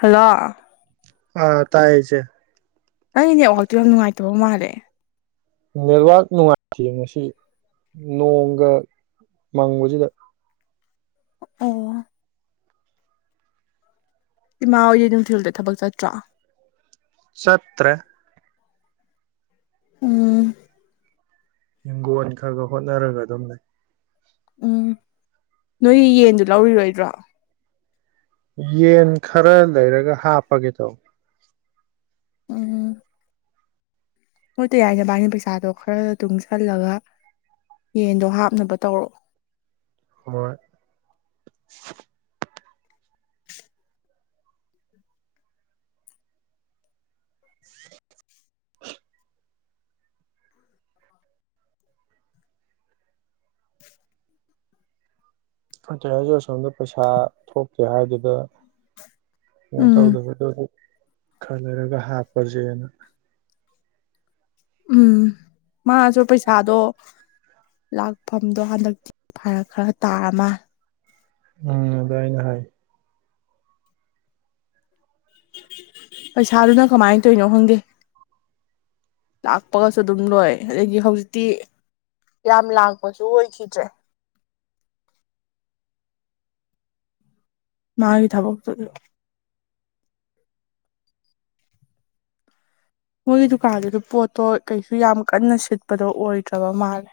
hello ꯑꯥ ꯇꯥꯏꯁ ꯅꯪ ꯏꯅꯦ ꯋꯥꯍꯥꯛꯇꯣ ꯌꯥꯝ ꯅꯨꯡꯉꯥꯏꯇꯕ ꯃꯥꯜꯂꯦ ꯅꯦꯠꯋꯥꯛ ꯅꯨꯡꯉꯥꯏꯇꯦ ꯉꯁꯤ ꯅꯣꯡꯒ ꯃꯪꯕꯁꯤꯗ ꯑꯣ ꯏꯃꯥ ꯍꯣꯏꯗꯤ ꯅꯨꯡꯊꯤꯜꯗ ꯊꯕꯛ ꯆꯠꯇ꯭ꯔꯣ ꯆꯠꯇ꯭ꯔꯦ ꯎꯝ ꯍꯤꯡꯒꯣꯟ ꯈꯔꯒ ꯍꯣꯠꯅꯔꯒ ꯑꯗꯨꯝ ꯂꯩ ꯎꯝ ꯅꯣꯏ ꯌꯦꯟꯗꯨ ꯂꯧꯔꯤꯔꯣꯏꯗ꯭ꯔꯣ ꯌꯦꯟ ꯈꯔ ꯂꯩꯔꯒ ꯍꯥꯞꯄꯒꯦ ꯇꯧꯅꯦ ꯍꯣꯏ ꯇꯌꯥꯏꯅꯕꯥꯟꯅꯤꯒꯤ ꯄꯩꯁꯥꯗꯣ ꯈꯔ ꯇꯨꯡꯁꯜꯂꯒ ꯌꯦꯟꯗꯣ ꯍꯥꯞꯅꯕ ꯇꯧꯔꯛꯑꯣ ꯍꯣꯏ [unintelligible] ꯇꯌꯥꯏꯁꯨ ꯑꯁꯣꯝꯗ ꯄꯩꯁꯥ ꯊꯣꯛꯀꯦ ꯍꯥꯏꯗꯨꯗ ꯎꯝ ꯇꯧꯗ ꯈꯜꯂꯔꯒ ꯍꯥꯞꯄꯁꯦꯅ ꯎꯝ ꯃꯥꯁꯨ ꯄꯩꯁꯥꯗꯣ ꯂꯥꯛꯐꯝꯗꯣ ꯍꯟꯗꯛꯇꯤ ꯐꯔꯛ ꯈꯔ ꯇꯥꯔꯃꯅꯦ ꯎꯝ ꯑꯗꯨꯃꯥꯏꯅ ꯍꯥꯏ ꯄꯩꯁꯥꯗꯨꯅ ꯀꯃꯥꯏꯅ ꯇꯧꯔꯤꯅꯣ ꯈꯪꯗꯦ ꯂꯥꯛꯄꯒꯁꯨ ꯑꯗꯨꯝ ꯂꯣꯏ ꯑꯗꯒꯤ ꯍꯧꯖꯤꯛꯇꯤ ꯌꯥꯝ ꯂꯥꯛꯄꯁꯨ ꯑꯣꯏꯈꯤꯗ꯭꯭ꯔꯦ ꯃꯥꯒꯤ ꯊꯕꯛꯇꯣ ꯃꯣꯏꯒꯤ ꯗꯨꯀꯥꯟꯗꯨꯗ ꯄꯣꯠꯇꯣ ꯀꯩꯁꯨ ꯌꯥꯝ ꯀꯟꯅ ꯁꯤꯠꯄꯗꯣ ꯑꯣꯏꯗ꯭ꯔꯕ ꯃꯥꯜꯂꯦ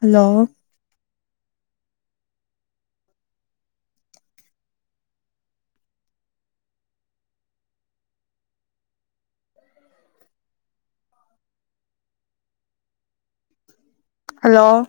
ꯍꯜꯂꯣ ꯍꯜꯂꯣ